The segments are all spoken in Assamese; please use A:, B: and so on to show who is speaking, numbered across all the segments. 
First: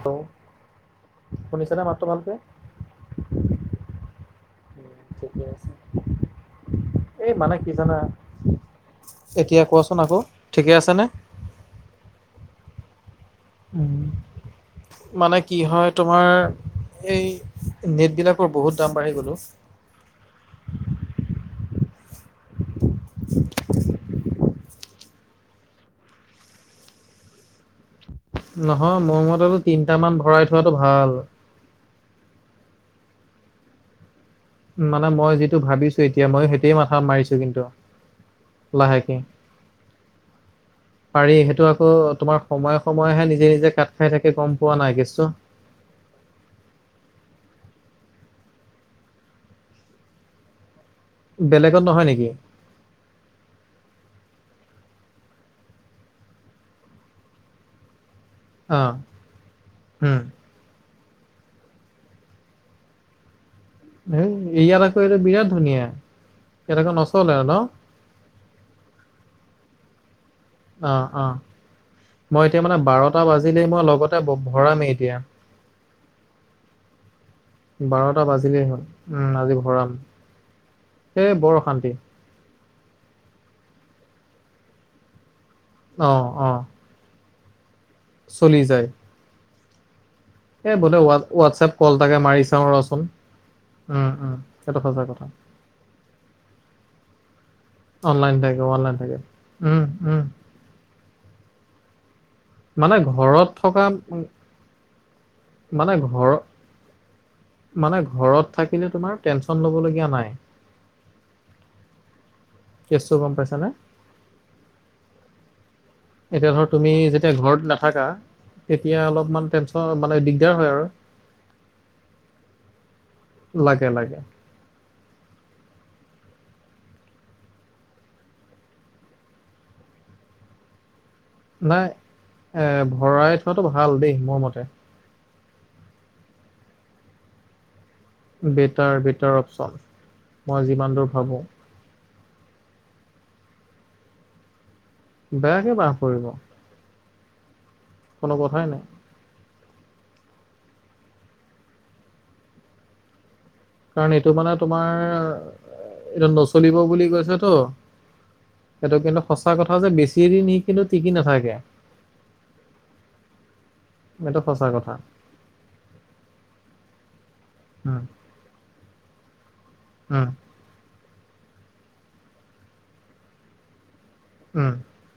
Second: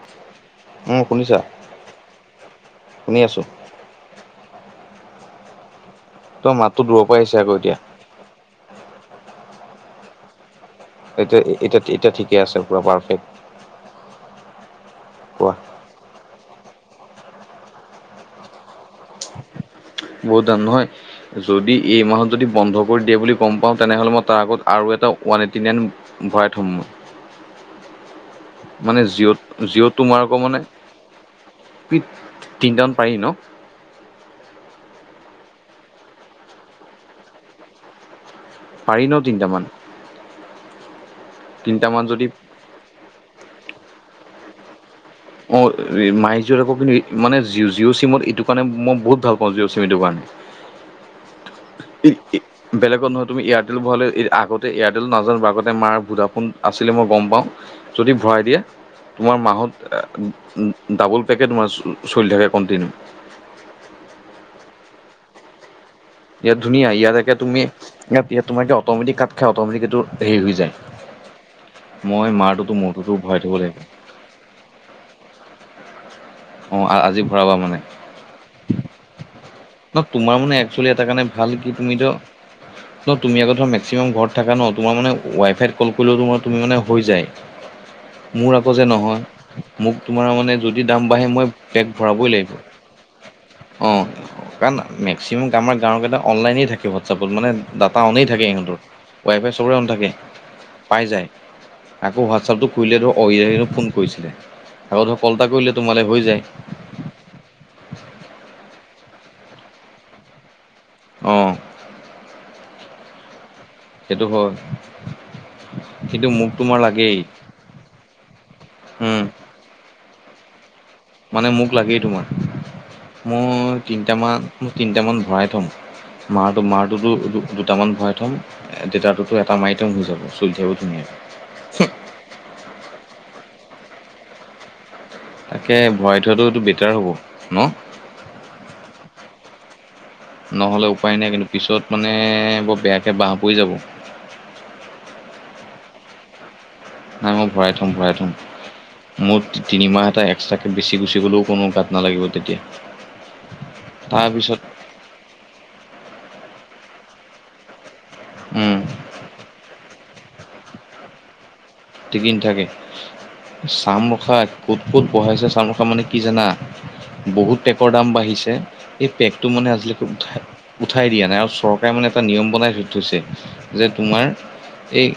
A: হেল্ল'
B: উম শুনিছা
A: শুনিছানে মাতটো ভালকে?
B: শুনি আছো
A: উম ঠিকেই আছে।
B: তই মাততো দূৰৰ পৰা
A: এই
B: আহিছে আকৌ
A: মানে কি
B: এতিয়া
A: জানা এতিয়া কোৱাচোন আকৌ ঠিকে আছেনে?
B: এয়া এতিয়া এতিয়া ঠিকে আছে, পুৰা পাৰফেক্ট।
A: উ, মানে
B: কোৱা
A: কি হয় তোমাৰ এই নেটবিলাকৰ বহুত দাম বাঢ়ি গ'ল অ'।
B: বহুত দাম, নহয় যদি এই মাহত যদি বন্ধ কৰি দিয়ে বুলি গম পাওঁ তেনেহ'লে মই তাৰ আগত আৰু এটা ওৱান এইটটি নাইন ভৰাই থ'ম মই।
A: নহয়
B: মানে
A: মোৰ
B: জিঅ'ত
A: মতে টো
B: জিঅ'ত
A: তিনটামান
B: তোমাৰ আকৌ
A: ভৰাই
B: মানে
A: থোৱাটো ভাল।
B: তিনিটামান পাৰি ন'?
A: মানে মই যিটো ভাবিছোঁ এতিয়া মই, সেইটোৱে মাথা মাৰিছোঁ কিন্তু।
B: পাৰি
A: লাহেকে।
B: ন' তিনটামান?
A: পাৰি, সেইটো আকৌ
B: তিনিটামান যদি
A: তোমাৰ সময়ে সময়েহে নিজে নিজে কাট খাই থাকে, গম পোৱা নাই কেচটো?
B: অ' মাই জি'অ' আকৌ কিন্তু ইমানে মানে জিঅ' জিঅ' চিমত এইটো কাৰণে মই বহুত ভাল পাওঁ, জিঅ' চিম এইটো কাৰণে।
A: বেলেগত নহয় নেকি?
B: [unintelligible] বেলেগত নহয় তুমি এয়াৰটেল ভৰালে আগতে, এয়াৰটেল নাজানো আগতে মাৰ ভুডাফোন আছিলে মই গম পাওঁ। যদি ভৰাই দিয়া
A: অ,
B: তোমাৰ মাহত
A: উম।
B: ডাবল পেকেট মাহ চলি থাকে কণ্টিনিউ।
A: হেই এইয়াত আকৌ এইটো বিৰাট ধুনীয়া।
B: ইয়াত ধুনীয়া,
A: আকৌ
B: ইয়াত একে
A: নচলে ন?
B: তুমি ইয়াত ইয়াত তোমাৰ এই অট'মেটিক কাট খাই, অট'মেটিক এইটো হেৰি হৈ যায়।
A: অ', অ' মই এতিয়া
B: মাৰটোতো
A: মানে
B: মোৰটোতো
A: বাৰটা
B: ভৰাই থ'ব
A: বাজিলেই
B: লাগিব
A: মই লগতে ভৰামেই এতিয়া।
B: অ' আজি ভৰাবা মানে?
A: টা বাজিলেই হ'ল। উম, আজি ভৰাম।
B: না তোমাৰ মানে একচুৱেলি এটা কাৰণে
A: এই বৰ
B: ভাল, কি
A: অশান্তি,
B: তুমিতো ন' তুমি আকৌ মেক্সিমাম ঘৰত থাকা ন' তোমাৰ মানে ৱাইফাইত কল কৰিলেওটো
A: অ',
B: তোমাৰ
A: অ',
B: তুমি মানে হৈ যায়, মোৰ
A: চলি
B: আকৌ
A: যায়।
B: যে নহয়। মোক তোমাৰ মানে
A: এ
B: যদি
A: বোলে
B: দাম বাঢ়ে মই
A: হোৱা-হোৱাটছএপ
B: পেগ
A: কল এটাকে
B: ভৰাবই
A: মাৰি
B: লাগিব,
A: চাওঁ ৰচোন, উম,
B: অ'।
A: উম, সেইটো
B: কাৰণ
A: সঁচা কথা।
B: মেক্সিমাম আমাৰ গাঁৱৰকেইটা অনলাইনেই থাকে হোৱাটছএপত মানে ডাটা অননেই
A: অনলাইন
B: থাকে ইহঁতৰ,
A: অনলাইন থাকে,
B: প্ৰাই চবৰে
A: উম,
B: অন থাকে।
A: উম,
B: পাই যায়, আকো হোৱাটছএপটো
A: মানে
B: খুলিলে ধৰ অ'
A: ঘৰত
B: ইয়ে
A: থকা
B: ফোন কৰিছিলে। আকো ধৰ কল এটা কৰিলে
A: মানে
B: তোমালে হৈ
A: ঘৰ
B: যায়।
A: মানে ঘৰত থাকিলে তোমাৰ টেনচন ল'ব লগীয়া নাই।
B: অঁ
A: কেছটো গম পাইছানে?
B: সেইটো হয়। কিন্তু মোক
A: এতিয়া ধৰা
B: তোমাৰ
A: তুমি
B: লাগেই
A: যেতিয়া ঘৰত নাথাকা, তেতিয়া
B: উম
A: অলপমান টেনচন মানে দিগদাৰ হয় আৰু।
B: মানে মোক লাগেই তোমাৰ, মই
A: লাগে লাগে।
B: তিনটামান তিনটামান ভৰাই থ'ম। মাটো মাটোতো দু দুটামান ভৰাই থ'ম। দেতাৰটোটো এটা মাৰি থ'ম হৈ যাব, চলি থাকিব ধুনীয়াকৈ।
A: নাই, এ ভৰাই থোৱাটো ভাল দেই মোৰ মতে।
B: তাকে ভৰাই থোৱাটো এইটো বেটাৰ হ'ব ন।
A: বেটাৰ, বেটাৰ অপচন, মই
B: নহ'লে
A: যিমান দূৰ
B: উপায় নাই
A: ভাবো।
B: কিন্তু পিছত মানে, বৰ বেয়াকে বাঁহ পৰি যাব।
A: বেয়াকে বাঁহ পৰিব।
B: নাই মই ভৰাই থম, ভৰাই
A: কোনো কথাই নাই
B: থম। মুঠ তিনিমাহ এটা, এক্সট্ৰাকে বেছি গুচি গ'লেও কোনো গাত নালাগিব তেতিয়া।
A: কাৰণ এইটো মানে
B: তাৰপিছত
A: তোমাৰ, এইটো নচলিব বুলি কৈছে তো।
B: উম
A: সেইটো কিন্তু সঁচা কথা যে, বেছি দিন ই কিন্তু টিকি নাথাকে।
B: টিকি নথাকে, চাম ৰখা
A: এইটো সঁচা
B: ক'ত
A: কথা
B: ক'ত বহাইছ চাম ৰখা। মানে কি জানা, বহুত পেকৰ
A: উম
B: দাম বাঢ়িছে, এই পেকটো মানে আজিলৈ
A: উম
B: উঠাই উঠাই দিয়া নাই। আৰু চৰকাৰে মানে এটা নিয়ম বনাই থৈ থৈছে যে, তোমাৰ
A: উম।
B: এই,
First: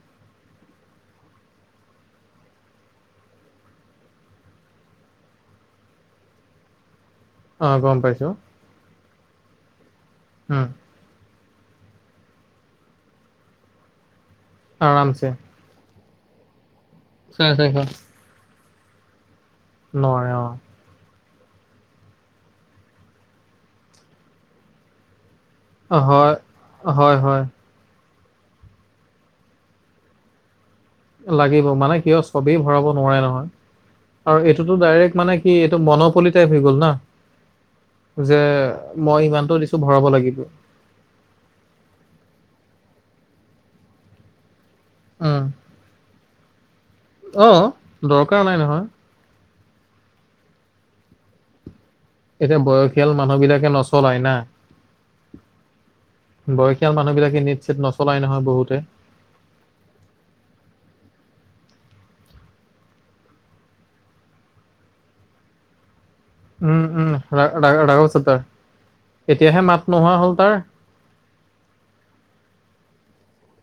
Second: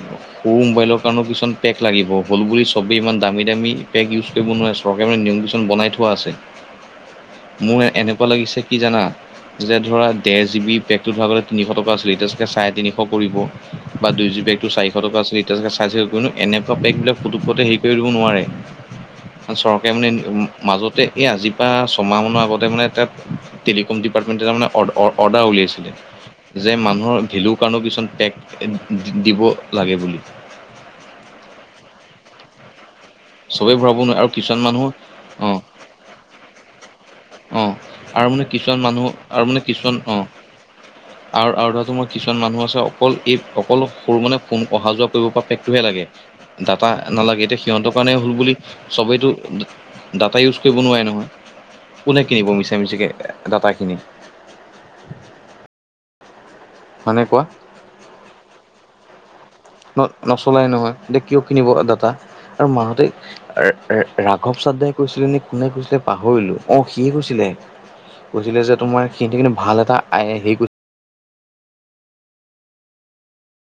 B: সৰু মোবাইলৰ কাৰণেও কিছন পেক লাগিব, হ'ল বুলি চবেই ইমান দামী, দামী পেক উচ কৰিব নোৱাৰে। চৰকাৰে মানে নিয়ম কিছুমান বনাই থোৱা আছে।
A: অ
B: মোৰ
A: গম
B: এনেকুৱা
A: পাইছো
B: লাগিছে কি জানা, যে ধৰা দেৰ
A: উম
B: জিবি পেক [unintelligible] তিনিশ টকা আছিলে, এতিয়া চাগে চাৰে তিনিশ কৰিব, বা দুই জিবি পেকটো চাৰিশ টকা
A: আৰামছে
B: আছিলে [unintelligible] এনেকুৱা পেকবিলাক পুটোক
A: চাৰে
B: কতে হেৰি
A: চাৰিশ
B: কৰি দিব নোৱাৰে। চৰকাৰে মানে
A: নোৱাৰে অ
B: মাজত তে এই আজিৰ পৰা ছমাহ মানৰ আগতে মানে, তাত টেলিকম ডিপাৰ্টমেণ্ট তাৰ মানে অ', অ', অৰ্ডাৰ উলিয়াইছে
A: অ, হয়
B: যে
A: হয়
B: মানুহৰ,
A: হয়
B: ভেলো কাৰণেও কিছুমান পেক দিব লাগে বুলি।
A: লাগিব, মানে কিয় চবেই ভৰাব নোৱাৰে নহয়।
B: চবেই ভৰাব নোৱাৰে
A: আৰু
B: কিছুমান
A: এইটোতো
B: মানুহ
A: ডাইৰেক্ট মানে
B: অ
A: কি, এইটোতো মন'পলি টাইপ হৈ গ'ল না।
B: অ আৰু
A: যে,
B: মানে কিছুমান মানুহ
A: মই
B: আৰু মানে
A: ইমানটো দিছো
B: কিছুমান
A: ভৰাব
B: অ
A: লাগিব।
B: আৰু, আৰু [unintelligible] মোৰ কিছুমান মানুহ আছে অকল, এই অকল সৰু মানে ফোনে অহা-যোৱা কৰিব
A: উম
B: পৰা পেকটোহে লাগে। ডাটা নালাগে,
A: অ
B: এতিয়া সিহঁতৰ কাৰণে হ'ল
A: দৰকাৰ
B: বুলি
A: নাই নহয়
B: চবেইতো দাতা ইউজ কৰিব নোৱাৰে নহয়। কোনে কিনিব
A: এতিয়া,
B: মিছা মিছিকে
A: বয়সীয়াল মানুহ বিলাকে
B: ডাটাখিনি
A: নচলায় না। বয়সীয়াল মানুহ
B: হয়নে
A: বিলাকে
B: কোৱা
A: নেত-সেত নচলাই নহয় বহুতে।
B: ন নচলাই নহয়, এতিয়া কিয় কিনিব ডাটা, আৰু মানুহতে ৰ ৰ ৰাঘৱ চাদ্ধাই কৈছিলে, নে কোনে কৈছিলে পাহৰিলো অ',
A: উম উম
B: সীয়াই কৈছিলে,
A: ৰাঘৱ চদাৰ
B: কৈছিলে যে তোমাৰ সিহঁতে কিন্তু
A: এতিয়াহে মাত
B: ভাল এটা
A: নোহোৱা
B: এই
A: হ'ল
B: এই
A: তাৰ
B: হেৰী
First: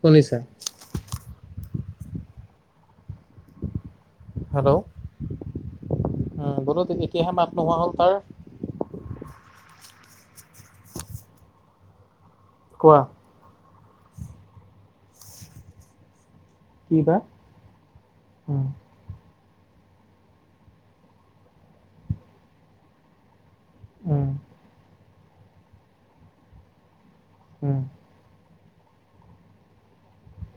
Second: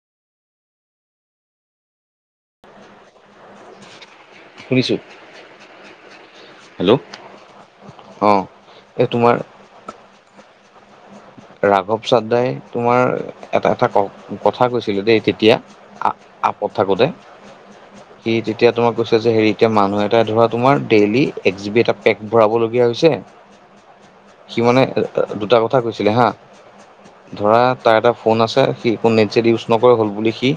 A: শুনিছা। হেল্ল',
B: শুনিছো
A: বোলো
B: হেল্ল'
A: এতিয়াহে মাত নোহোৱা হ'ল তাৰ।
B: এ তোমাৰ ৰাঘৱ চাদ্দাই,
A: কোৱা
B: তোমাৰ এটা, এটা ক কথা কৈছিলে দেই, তেতিয়া আপত
A: কি
B: থাকোঁতে।
A: বা
B: সি
A: উম
B: তেতিয়া তোমাক [unintelligible] এতিয়া মানুহ এটা ধৰা তোমাৰ, ডেইলি এক জিবি এটা পেক ভৰাবলগীয়া হৈছে
A: উম
B: সি মানে দুটা কথা কৈছিলে হা, ধৰা
A: উম
B: তাৰ এটা ফোন আছে, সি একো নেট জেট ইউজ নকৰে হ'ল বুলি সি।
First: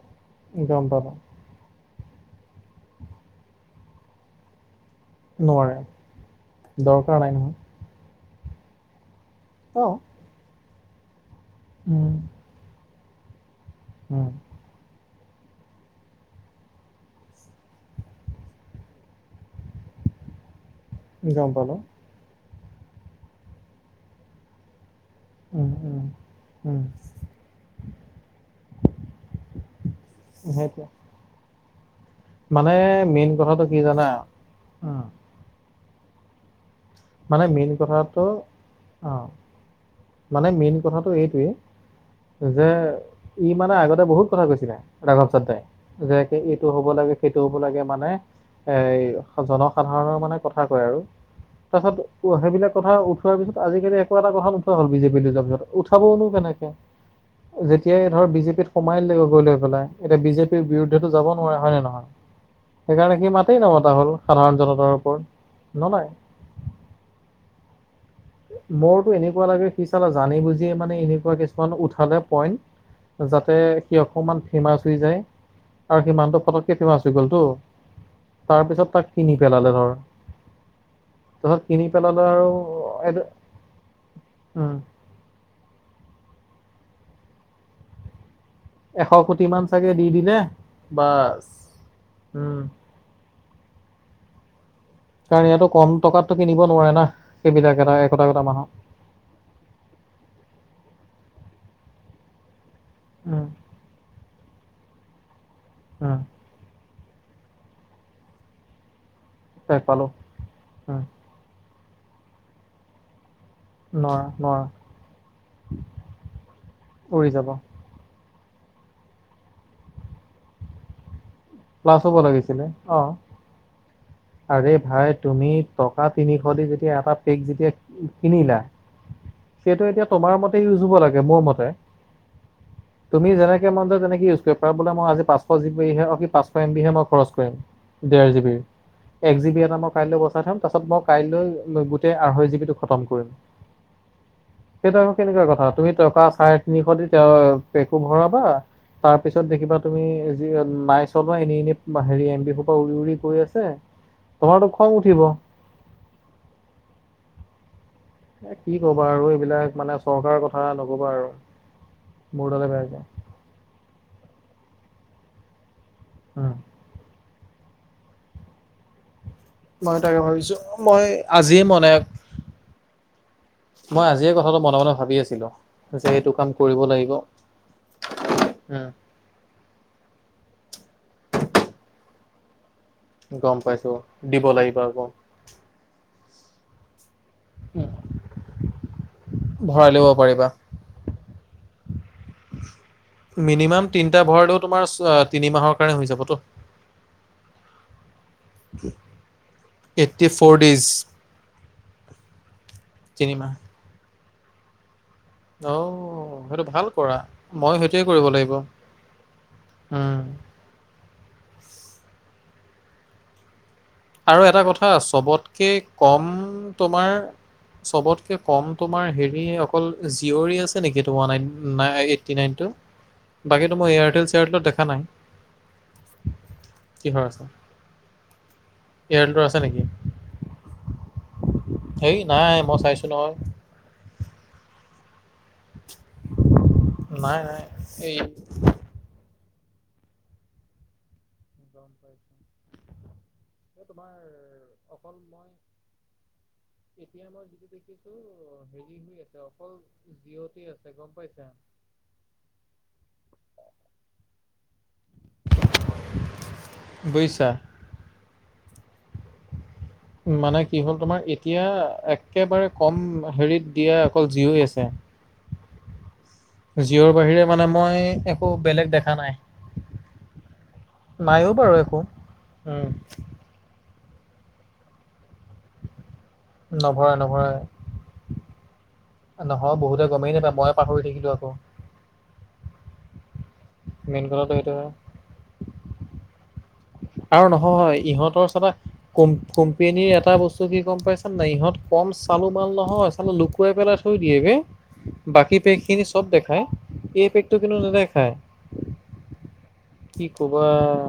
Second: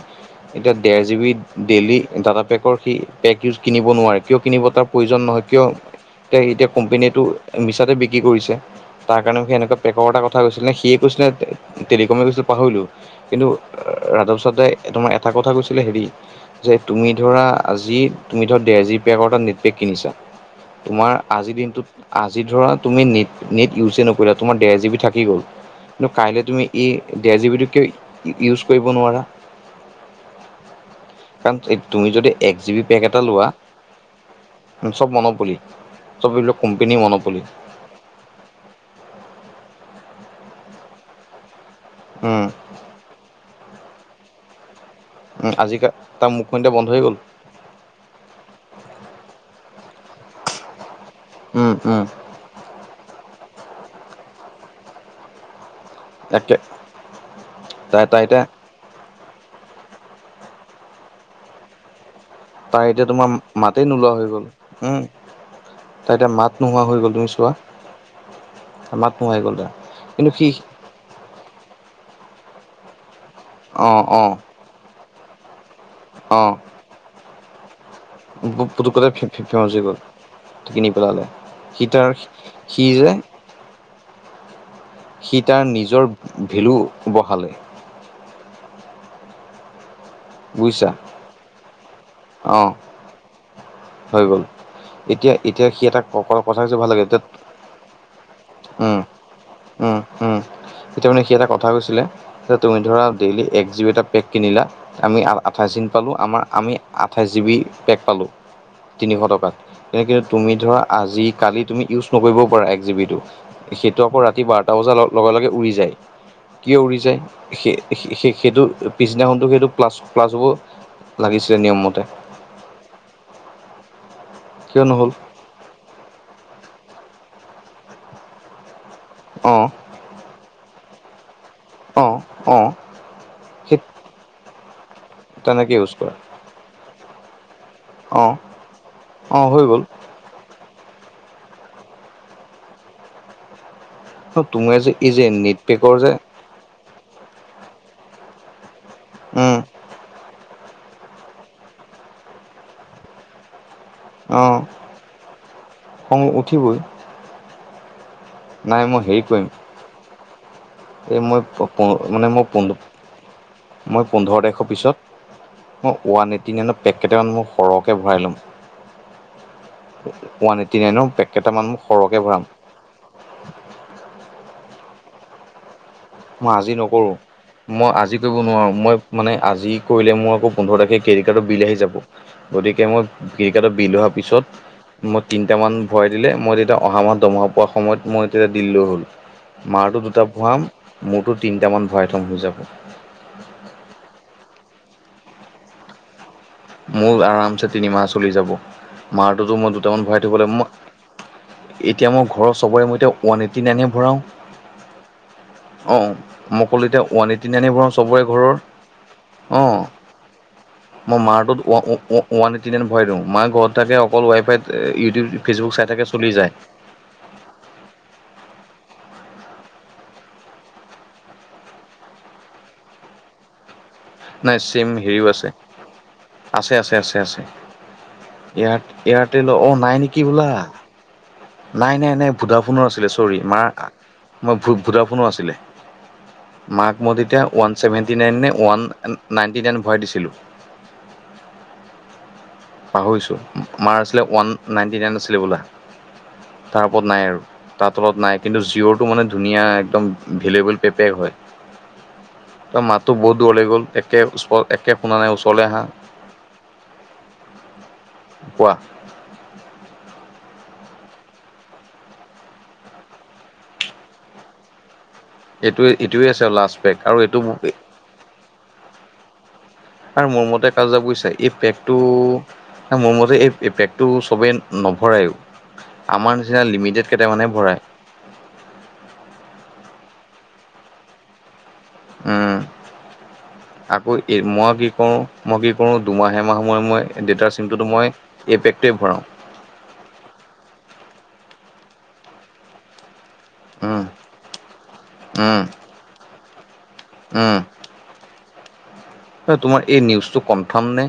B: এতিয়া
A: গম
B: ডেৰ
A: পালো
B: জি বি ডেইলি ডাটা পেকৰ সি, পেক ইউজ কিনিব নোৱাৰে। কিয় কিনিব তাৰ প্ৰয়োজন নহয়। কিয়,
A: নোৱাৰে
B: এতিয়া
A: দৰকাৰ
B: কোম্পেনীটো
A: নাই নহয়
B: মিছাতে বিক্ৰী কৰিছে। তাৰ কাৰণে সি এনেকোৱা
A: অ
B: পেকৰ এটা কথা কৈছিলে, সিয়ে কৈছিলে
A: উম
B: টেলিকমে কৈছিলে পাহৰিলো। কিন্তু
A: উম
B: ৰাধৱ চাদাই, তোমাৰ এটা কথা কৈছিলে হেৰি যে তুমি ধৰা, আজি তুমি ধৰা ডেৰ জিবি পেকৰ এটা নেট পেক কিনিছা তোমাৰ
A: গম
B: আজি
A: পালো
B: দিনটোত, আজি ধৰা তুমি নেট, নেট ইউজে নকৰিলা, তোমাৰ দেৰ জিবি থাকি গ'ল,
A: উম উম
B: কিন্তু কাইলৈ তুমি
A: উম
B: এই ডেৰ জিবিটো কিয় ইউজ কৰিব নোৱাৰা।
A: [inaudible]
B: কাৰণ তুমি যদি এক জি
A: মানে
B: বি পেক এটা
A: মেইন
B: লোৱা
A: কথাটো কি জানা? উম।
B: চব মনত পৰি ছবিলক কম্পেনী মনত
A: মানে মেইন কথাটো অ' মানে মেইন কথাটো এইটোৱে
B: উম
A: যে ই মানে আগতে বহুত কথা কৈছিলে। ৰাঘৱ
B: উম
A: চাড্ডাই
B: আজিকা
A: যে
B: তাৰ
A: কে
B: মুখখন
A: এইটো
B: এতিয়া
A: হ'ব,
B: বন্ধ হৈ
A: লাগে
B: গ'ল
A: সেইটো হ'ব লাগে মানে এই জনসাধাৰণৰ মানে কথা কয় আৰু।
B: উম উম
A: তাৰপাছত সেইবিলাক কথা উঠোৱাৰ পিছত আজিকালি একো এটা কথা নোকোৱা হ'ল বিজেপীলৈ যোৱা পিছত। উঠাবইনো
B: তাকে
A: কেনেকে
B: তাই
A: যেতিয়াই
B: তাই
A: ধৰ
B: এতিয়া
A: বিজেপিত সোমাই দিলে গৈ লৈ পেলাই, এতিয়া বিজেপিৰ বিৰুদ্ধেতো যাব নোৱাৰে হয় নে নহয়?
B: তাৰ এতিয়া
A: সেইকাৰণে সি
B: তোমাৰ মাতেই
A: নমতা হ'ল
B: নোলোৱা হৈ গ'ল।
A: সাধাৰণ জনতাৰ ওপৰত
B: উম,
A: নলয়
B: তাৰ এতিয়া মাত নোহোৱা হৈ গ'ল তুমি চোৱা।
A: মোৰতো
B: মাত নোহোৱা হৈ
A: এনেকুৱা
B: গ'ল
A: লাগে
B: তাৰ
A: সি চালা
B: কিন্তু
A: জানি
B: সি
A: বুজিয়ে মানে এনেকুৱা কিছুমান উঠালে পইণ্ট যাতে
B: অ
A: সি
B: অ
A: অকমান ফেমাচ হৈ যায় আৰু সি
B: অ
A: মানুহটো পটককে ফেমাচ হৈ গ'লতো। তাৰপিছত
B: পুতুকতে
A: তাক কিনি
B: ফেমাচ
A: পেলালে
B: হৈ
A: ধৰ।
B: গ'ল কিনি পেলালে
A: ধৰ
B: সি
A: কিনি
B: তাৰ
A: পেলালে আৰু
B: সি যে
A: এই উম।
B: সি তাৰ নিজৰ ভেলু বঢ়ালে।
A: এশ কোটি মান চাগে দি দিলে
B: বুজিছা?
A: বাছ উম
B: অ' হৈ গ'ল। এতিয়া,
A: কাৰণ ইয়াতো
B: এতিয়া সি
A: কম
B: এটা
A: টকাতটো
B: কথা
A: কিনিব
B: কৈছে ভাল
A: নোৱাৰে
B: লাগে
A: না
B: এতিয়া,
A: সেইবিলাক এটা একোটা একোটা মানুহক
B: উম। উম, উম, এতিয়া মানে সি এটা কথা কৈছিলে যে তুমি ধৰা ডেইলি
A: উম
B: এক জীবি এটা পেক কিনিলা, আমি আ-আঠাইছ দিন পালোঁ,
A: উম
B: আমাৰ আমি আঠাইছ জিবি পেক পালোঁ তিনিশ টকাত
A: তাক
B: তেনে
A: পালো
B: তুমি ধৰা
A: উম
B: আজি, কালি তুমি ইউজ নকৰিবও পাৰা এক জি বিটো সেইটো আকৌ
A: নোৱাৰা
B: ৰাতি
A: নোৱাৰা
B: বাৰটা বজাৰ লগে লগে উৰি যায়, কিয় উৰি যায় সেই সেই-সেইটো পিছদিনাখনটো সেইটো প্লাছ প্লাছ হ'ব লাগিছে
A: প্লাছ হ'ব লাগিছিলে অ'। আৰে
B: কিয় নহ'ল
A: ভাই তুমি টকা তিনিশ দি যেতিয়া এটা পেক যেতিয়া কিনিলা
B: অ'।
A: সেইটো এতিয়া তোমাৰ মতেই ইউজ হ'ব লাগে, মোৰ মতে।
B: অঁ অঁ
A: তুমি যেনেকে
B: সেই
A: মন যায় তেনেকে ইউজ কৰিব পাৰা, বোলে মই আজি পাচশ
B: তেনেকৈ ইউজ
A: জিবীহে
B: কৰা
A: কি পাঁচ এমবিহে মই খৰচ কৰিম ডেৰ
B: অঁ
A: জিবিৰ, এক
B: অঁ হৈ
A: জিবি এটা
B: গ'ল
A: মই কাইলে বচাই থ'ম তাছত মই কাইলৈ গোটেই আঢ়ৈ জিবিটো খতম কৰিম।
B: তোমাৰ যে
A: সেইটো
B: এই
A: আকৌ
B: যে
A: কেনেকুৱা
B: নেট
A: কথা, তুমি
B: পেকৰ যে
A: টকা চাই তিনিশ দি তে পেকু ভৰাবা, তাৰপিছত
B: উম
A: দেখিবা তুমি যি নাইচ চলোৱা এনে এনে হেৰি এমবি সোপা উৰি উৰি গৈ আছে
B: অ'
A: তোমাৰতো খং উঠিব
B: খং উঠিবই।
A: এ, কি
B: নাই মই
A: কবা আৰু এইবিলাক মানে চৰকাৰৰ কথা। নক'বা
B: এ,
A: আৰু
B: মই প মানে মই
A: মোৰ
B: প
A: দালে বেয়াকে
B: মই পোন্ধৰ তাৰিখৰ পিছত ওৱান
A: উম।
B: এইটটি নাইনত পেকেইটামান মোক সৰহকে ভৰাই ল'ম।
A: মই তাকে ভাবিছো
B: ওৱান এইটটি
A: মই
B: নাইনৰ
A: আজিয়ে
B: পেককেইটামান মই
A: মনে
B: সৰহকে ভৰাম।
A: মই আজিয়ে কথাটো মনে মনে ভাবি আছিলোঁ।
B: মই আজি নকৰোঁ, মই আজি কৰিব নোৱাৰো, মই মানে আজি কৰিলে মোৰ আকৌ পোন্ধৰ তাৰিখে কেডিট কাৰ্ডৰ বিল আহি যাব গতিকে মই ক্ৰেডিট
A: গম
B: কাৰ্ডত
A: পাইছো
B: বিল হোৱা
A: দিব লাগিব আকৌ।
B: পিছত মই তিনটামান বঢ়াই দিলে, মই তেতিয়া অহা মাহত দৰমহা পোৱা সময়ত মই তেতিয়া দি দিলে হ'ল,
A: ভৰাই
B: মাৰটো
A: ল'ব
B: দুটা
A: পাৰিবা।
B: বঢ়াম মোৰটো তিনটামান ভৰাই থ'ম হৈ যাব।
A: মিনিমাম তিনিটা ভৰালেও তোমাৰ তিনি মাহৰ কাৰণে হৈ যাবতো
B: মোৰ আৰামছে তিনিমাহ চলি যাব মাৰটোতো মই দুটামান ভৰাই
A: এইট্টি
B: থাকিবলৈাগ
A: ফ'ৰ ডেইজ।
B: মোক এতিয়া মই ঘৰৰ চবৰে মতিয়া ওৱান
A: তিনিমাহ
B: এইট্টি নাইনে ভৰাওঁ
A: অ'
B: আহ
A: সেইটো ভাল
B: মকল এতিয়া
A: কৰা
B: ৱানি তিনিনি
A: মই
B: বৰা
A: সেইটোৱে কৰিব
B: চবৰে ঘৰৰ
A: লাগিব
B: অ
A: উম।
B: মই মাৰটোত ওৱান এইটটি নাইন ভৰাই দিওঁ মাৰ ঘৰত থাকে অকল
A: আৰু এটা
B: ৱাইফাইত
A: কথা
B: ইউটিউব
A: চবতকে
B: ফেচবুক চাই থাকে
A: কম
B: চলি যায়
A: তোমাৰ চবতকে কম তোমাৰ হেৰি অকল জিঅৰী আছে নেকি তো [unintelligible]
B: নাই চেম হেৰিও আছে আছে আছে আছে আছে এয় এয়াৰটেলৰ অ নাই নেকি বোলা নাই নাই
A: হেই
B: নাই ভুদা
A: মই
B: ফনৰো
A: চাইছো
B: আছিলে
A: নহয়
B: চৰি মাৰ মই ভ ভুদা ফনৰো আছিলে মাক মই
A: নাই
B: তেতিয়া
A: নাই
B: ওৱানভেট
A: এই
B: নাইন নে ওৱ নাইটি নাইন ভৰাই দিছিলো
A: গম পাইছো
B: পাহৰিছোঁ মাৰ আছিলে ওৱান নাইনটি
A: অকল
B: নাইন আছিলে
A: মই
B: বোলা তাৰ ওপৰত নাই
A: এতিয়া
B: আৰু
A: মই যিটো
B: তাৰ
A: দেখিছো
B: তলত নাই কিন্তু
A: হেৰি
B: জিঅ'টো
A: হৈ
B: মানে
A: আছে
B: ধুনীয়া
A: অকল
B: একদম
A: জিঅ'তে
B: ভেলুৱুৱেবল
A: আছে গম
B: পেপেক হয়
A: পাইছা?
B: উ তাৰ মাতটো বহুত দূৰ ল গ'ল একে একে শুনা নাই ওচৰলৈ আহাঁা
A: বৈছা
B: কোৱা
A: মানে কি হ'ল তোমাৰ এতিয়া একেবাৰে কম হেৰিত দিয়া অকল জিই আছে
B: এইটোৱে এইটোৱে আছে লাষ্ট পেক
A: জিঅৰ
B: আৰু এইটো
A: বাহিৰে মানে মই একো বেলেগ দেখা নাই
B: আৰু মোৰ মতে কাজা বুজিছা এই
A: নাইও বাৰু
B: পেকটো
A: একো। উম,
B: মোৰ মতে এই এই পেগটো চবেই নভৰাইয়ো আমাৰ নিচিনা লিমিটেড
A: নভৰাই
B: কেইটামানে
A: নভৰাই।
B: ভৰাই
A: নহয় বহুতে গমেই নাপায় ময়ে পাহৰি থাকিলো আকৌ
B: উম আকৌ
A: মেইন কথাটো
B: মই
A: সেইটো
B: কি
A: হয়।
B: কৰো মই কি কৰো দুমাহে মাহ সময় মই
A: আৰু
B: ডাৰ চিমতো
A: নহয়
B: মই
A: ইহঁতৰ
B: এ
A: চাবা
B: পেকটোৱে ভৰাও
A: কোম কোম্পেনীৰ এটা বস্তু কি গ'ম পাইছে নে ইহঁত কম চালু মাল নহয় লুকুৱাই পেলাই থৈ দিয়েগ বাকী পেক খিনি চব দেখাই এই পেকটো
B: ভৰাওঁ
A: কিন্তু দেখায়
B: হয় তোমাৰ এই নিউজটো
A: ক'বা
B: কনফাৰ্ম নে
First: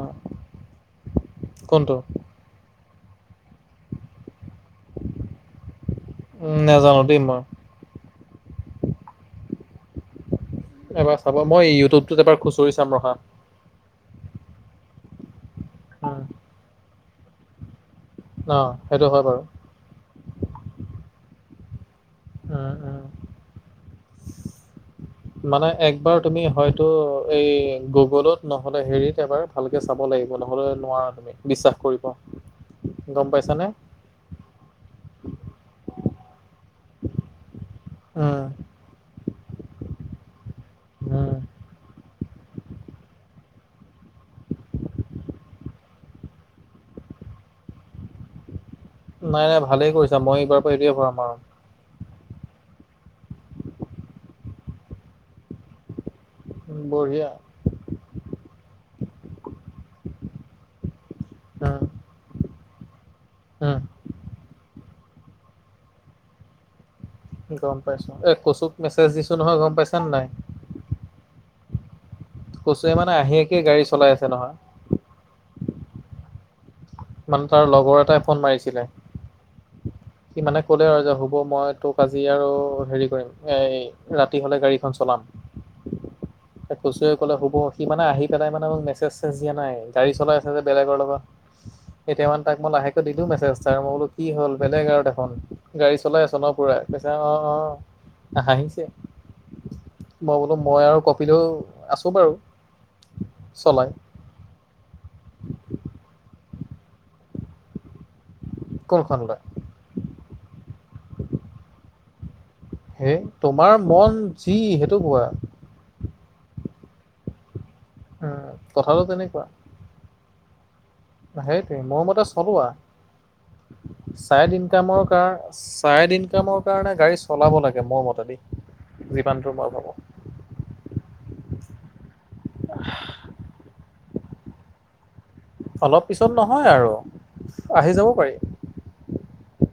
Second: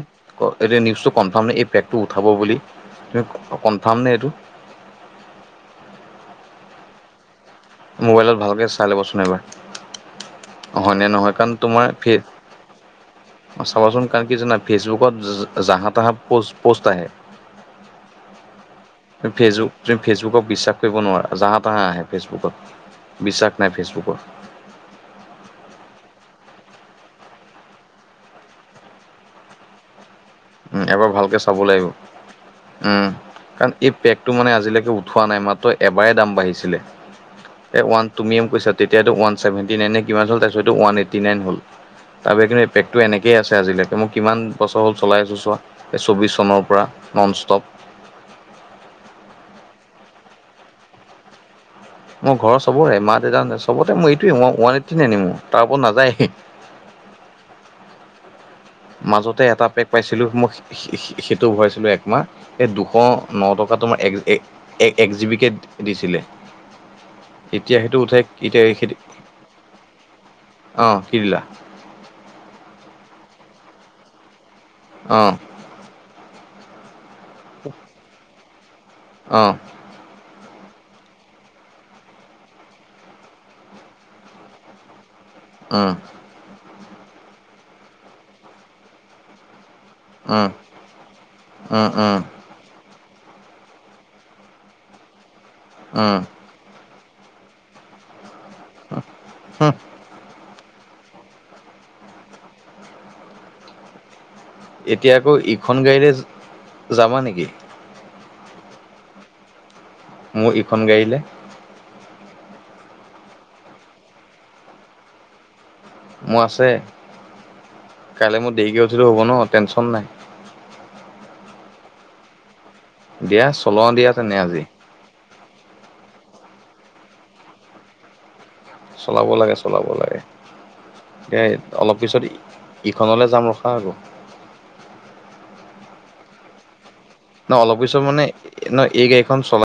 B: এই নিউজটো কনফাৰ্ম নে এই
A: কোনটো
B: পেকটো উঠাব বুলি তুমি কনফাৰ্ম নে এইটো
A: উম নাজানো দেই মইু
B: মোবাইলত ভালকে চাই ল'বচোন এবাৰ অহনে
A: এবাৰ
B: নহয়
A: চাব
B: কাৰণ
A: মই
B: তোমাৰ
A: ইউটিউবটোত এবাৰ খুচৰি চাম ৰখা।
B: ফিৰ অঁ চাবচোন কাৰণ কি জানা ফেচবুকত জাহা তাহা
A: উম,
B: পষ্ট প'ষ্ট আহে
A: অ সেইটো হয়
B: তুম
A: বাৰু
B: ফেচবুক তুমি ফেচবুক বিশ্বাস কৰিব নোৱাৰা জাহ তাহাঁ আহে
A: উম, উম।
B: ফেচবুকত বিশ্বাস নাই ফেচবুকৰত
A: মানে একবাৰ তুমি হয়তো এই গুগলত নহ'লে হেৰিত এবাৰ ভালকে চাব লাগিব লগলৈ
B: উম, এবাৰ
A: নোৱাৰা তুমি
B: ভালকৈ চাব
A: বিশ্বাস
B: লাগিব
A: কৰিবা
B: উম
A: গম পাইছানে
B: কাৰণ এই পেকটো মানে আজিলৈকে উঠোৱা নাই মাত্ৰ এবাৰে দাম বাঢ়িছিলে এ ৱান তুমি
A: উম,
B: কৈছা তেতিয়টো ওৱান চছেভেন্টি নাই কিমান হ'ল তাৰপছত ওান এইটি
A: উম,
B: নাইন হ'ল তাৰ বি কিন্তুেকতটো এনেকে আজিলৈকে ম কিমান বছৰ হ'ল চলাই আছোঁ চোৱা এই চৌব্বিছ চনৰ পৰা নন ষ্টপ
A: নাই নাই ভালেই কৰিছা মই এইবাৰ পৰা এইটোৱে ভৰাম আৰু
B: মোৰ ঘৰৰ চবৰে মা দেউা চবতে মই এইটোৱে মই ৱান এইট ন আনিম তাৰ ওপৰত নাায়
A: উ বঢ়িয়া
B: মাজতে এটা পেক পাইছিলো মই সেইটো
A: উম,
B: ঘৰাইছিলো একমাহ এই দুশ ন টকা
A: উম,
B: তোমাৰ এক এক্জিবিকে দিছিলে
A: গম
B: এতিয়া সেইটো
A: পাইছো
B: উঠাই
A: এ
B: এতিয়া
A: কচুক মেছেজ দিছো নহয় গম পাইছানে নাই?
B: অ', কি দিলা?
A: কচুৱে মানে আহি একি গাড়ী চলাই আছে নহয়।
B: অ'।
A: মানে তাৰ লগৰ এটাই ফোন মাৰিছিলে।
B: অ'।
A: সি মানে ক'লে আৰু যে হ'ব মই তোক আজি আৰু হেৰি কৰিম এই ৰাতি হ'লে গাড়ীখন চলাম।
B: উম।
A: কচুৱে ক'লে হ'ব। সি মানে আহি পেলাই মানে মোক মেছেজ চেচেজ দিয়া নাই। গাড়ী চলাই
B: উম
A: আছে যে বেলেগৰ লগত।
B: উম উম
A: এতিয়া মানে তাক মই লাহেকৈ দিলো মেছেজ এটা মই বোলো কি হ'ল বেলেগ আৰু এখন গাড়ী
B: উম
A: চলাই আছ ন পুৰা। কৈছে অ' অ' হাঁহিছে।
B: হুহ।
A: মই বোলো মই আৰু কপিলেও আছো বাৰু চলাই।
B: এতিয়া আকৌ ইখন গাড়ীলে যাবা নেকি?
A: কোনখন গাড়ী?
B: মোৰ ইখন গাড়ীলে?
A: হে তোমাৰ মন যি সেইটো কোৱা।
B: মোৰ আছে, কাইলৈ
A: উম
B: মই দেৰিকে
A: কথাটো
B: উঠিলেও হ'ব ন
A: তেনেকুৱা
B: টেনচন নাই।
A: সেইটোৱে মোৰ মতে চলোৱা।
B: দিয়া চলাও দিয়া তেনে
A: চাইড
B: আজি
A: ইনকামৰ কাৰ চাইড ইনকামৰ কাৰণে গাড়ী চলাব লাগে মোৰ মতেদি।
B: চলাব
A: যিমানটো
B: লাগে,
A: মই
B: চলাব
A: ভাবো
B: লাগে। এতিয়া অলপ পিছত ইখনলৈ যাম ৰখা আকৌ।
A: অলপ পিছত নহয় আৰু।
B: ন অলপ
A: আহি
B: পিছত
A: যাব
B: মানে
A: পাৰি
B: ন এই গাড়ীখন চলা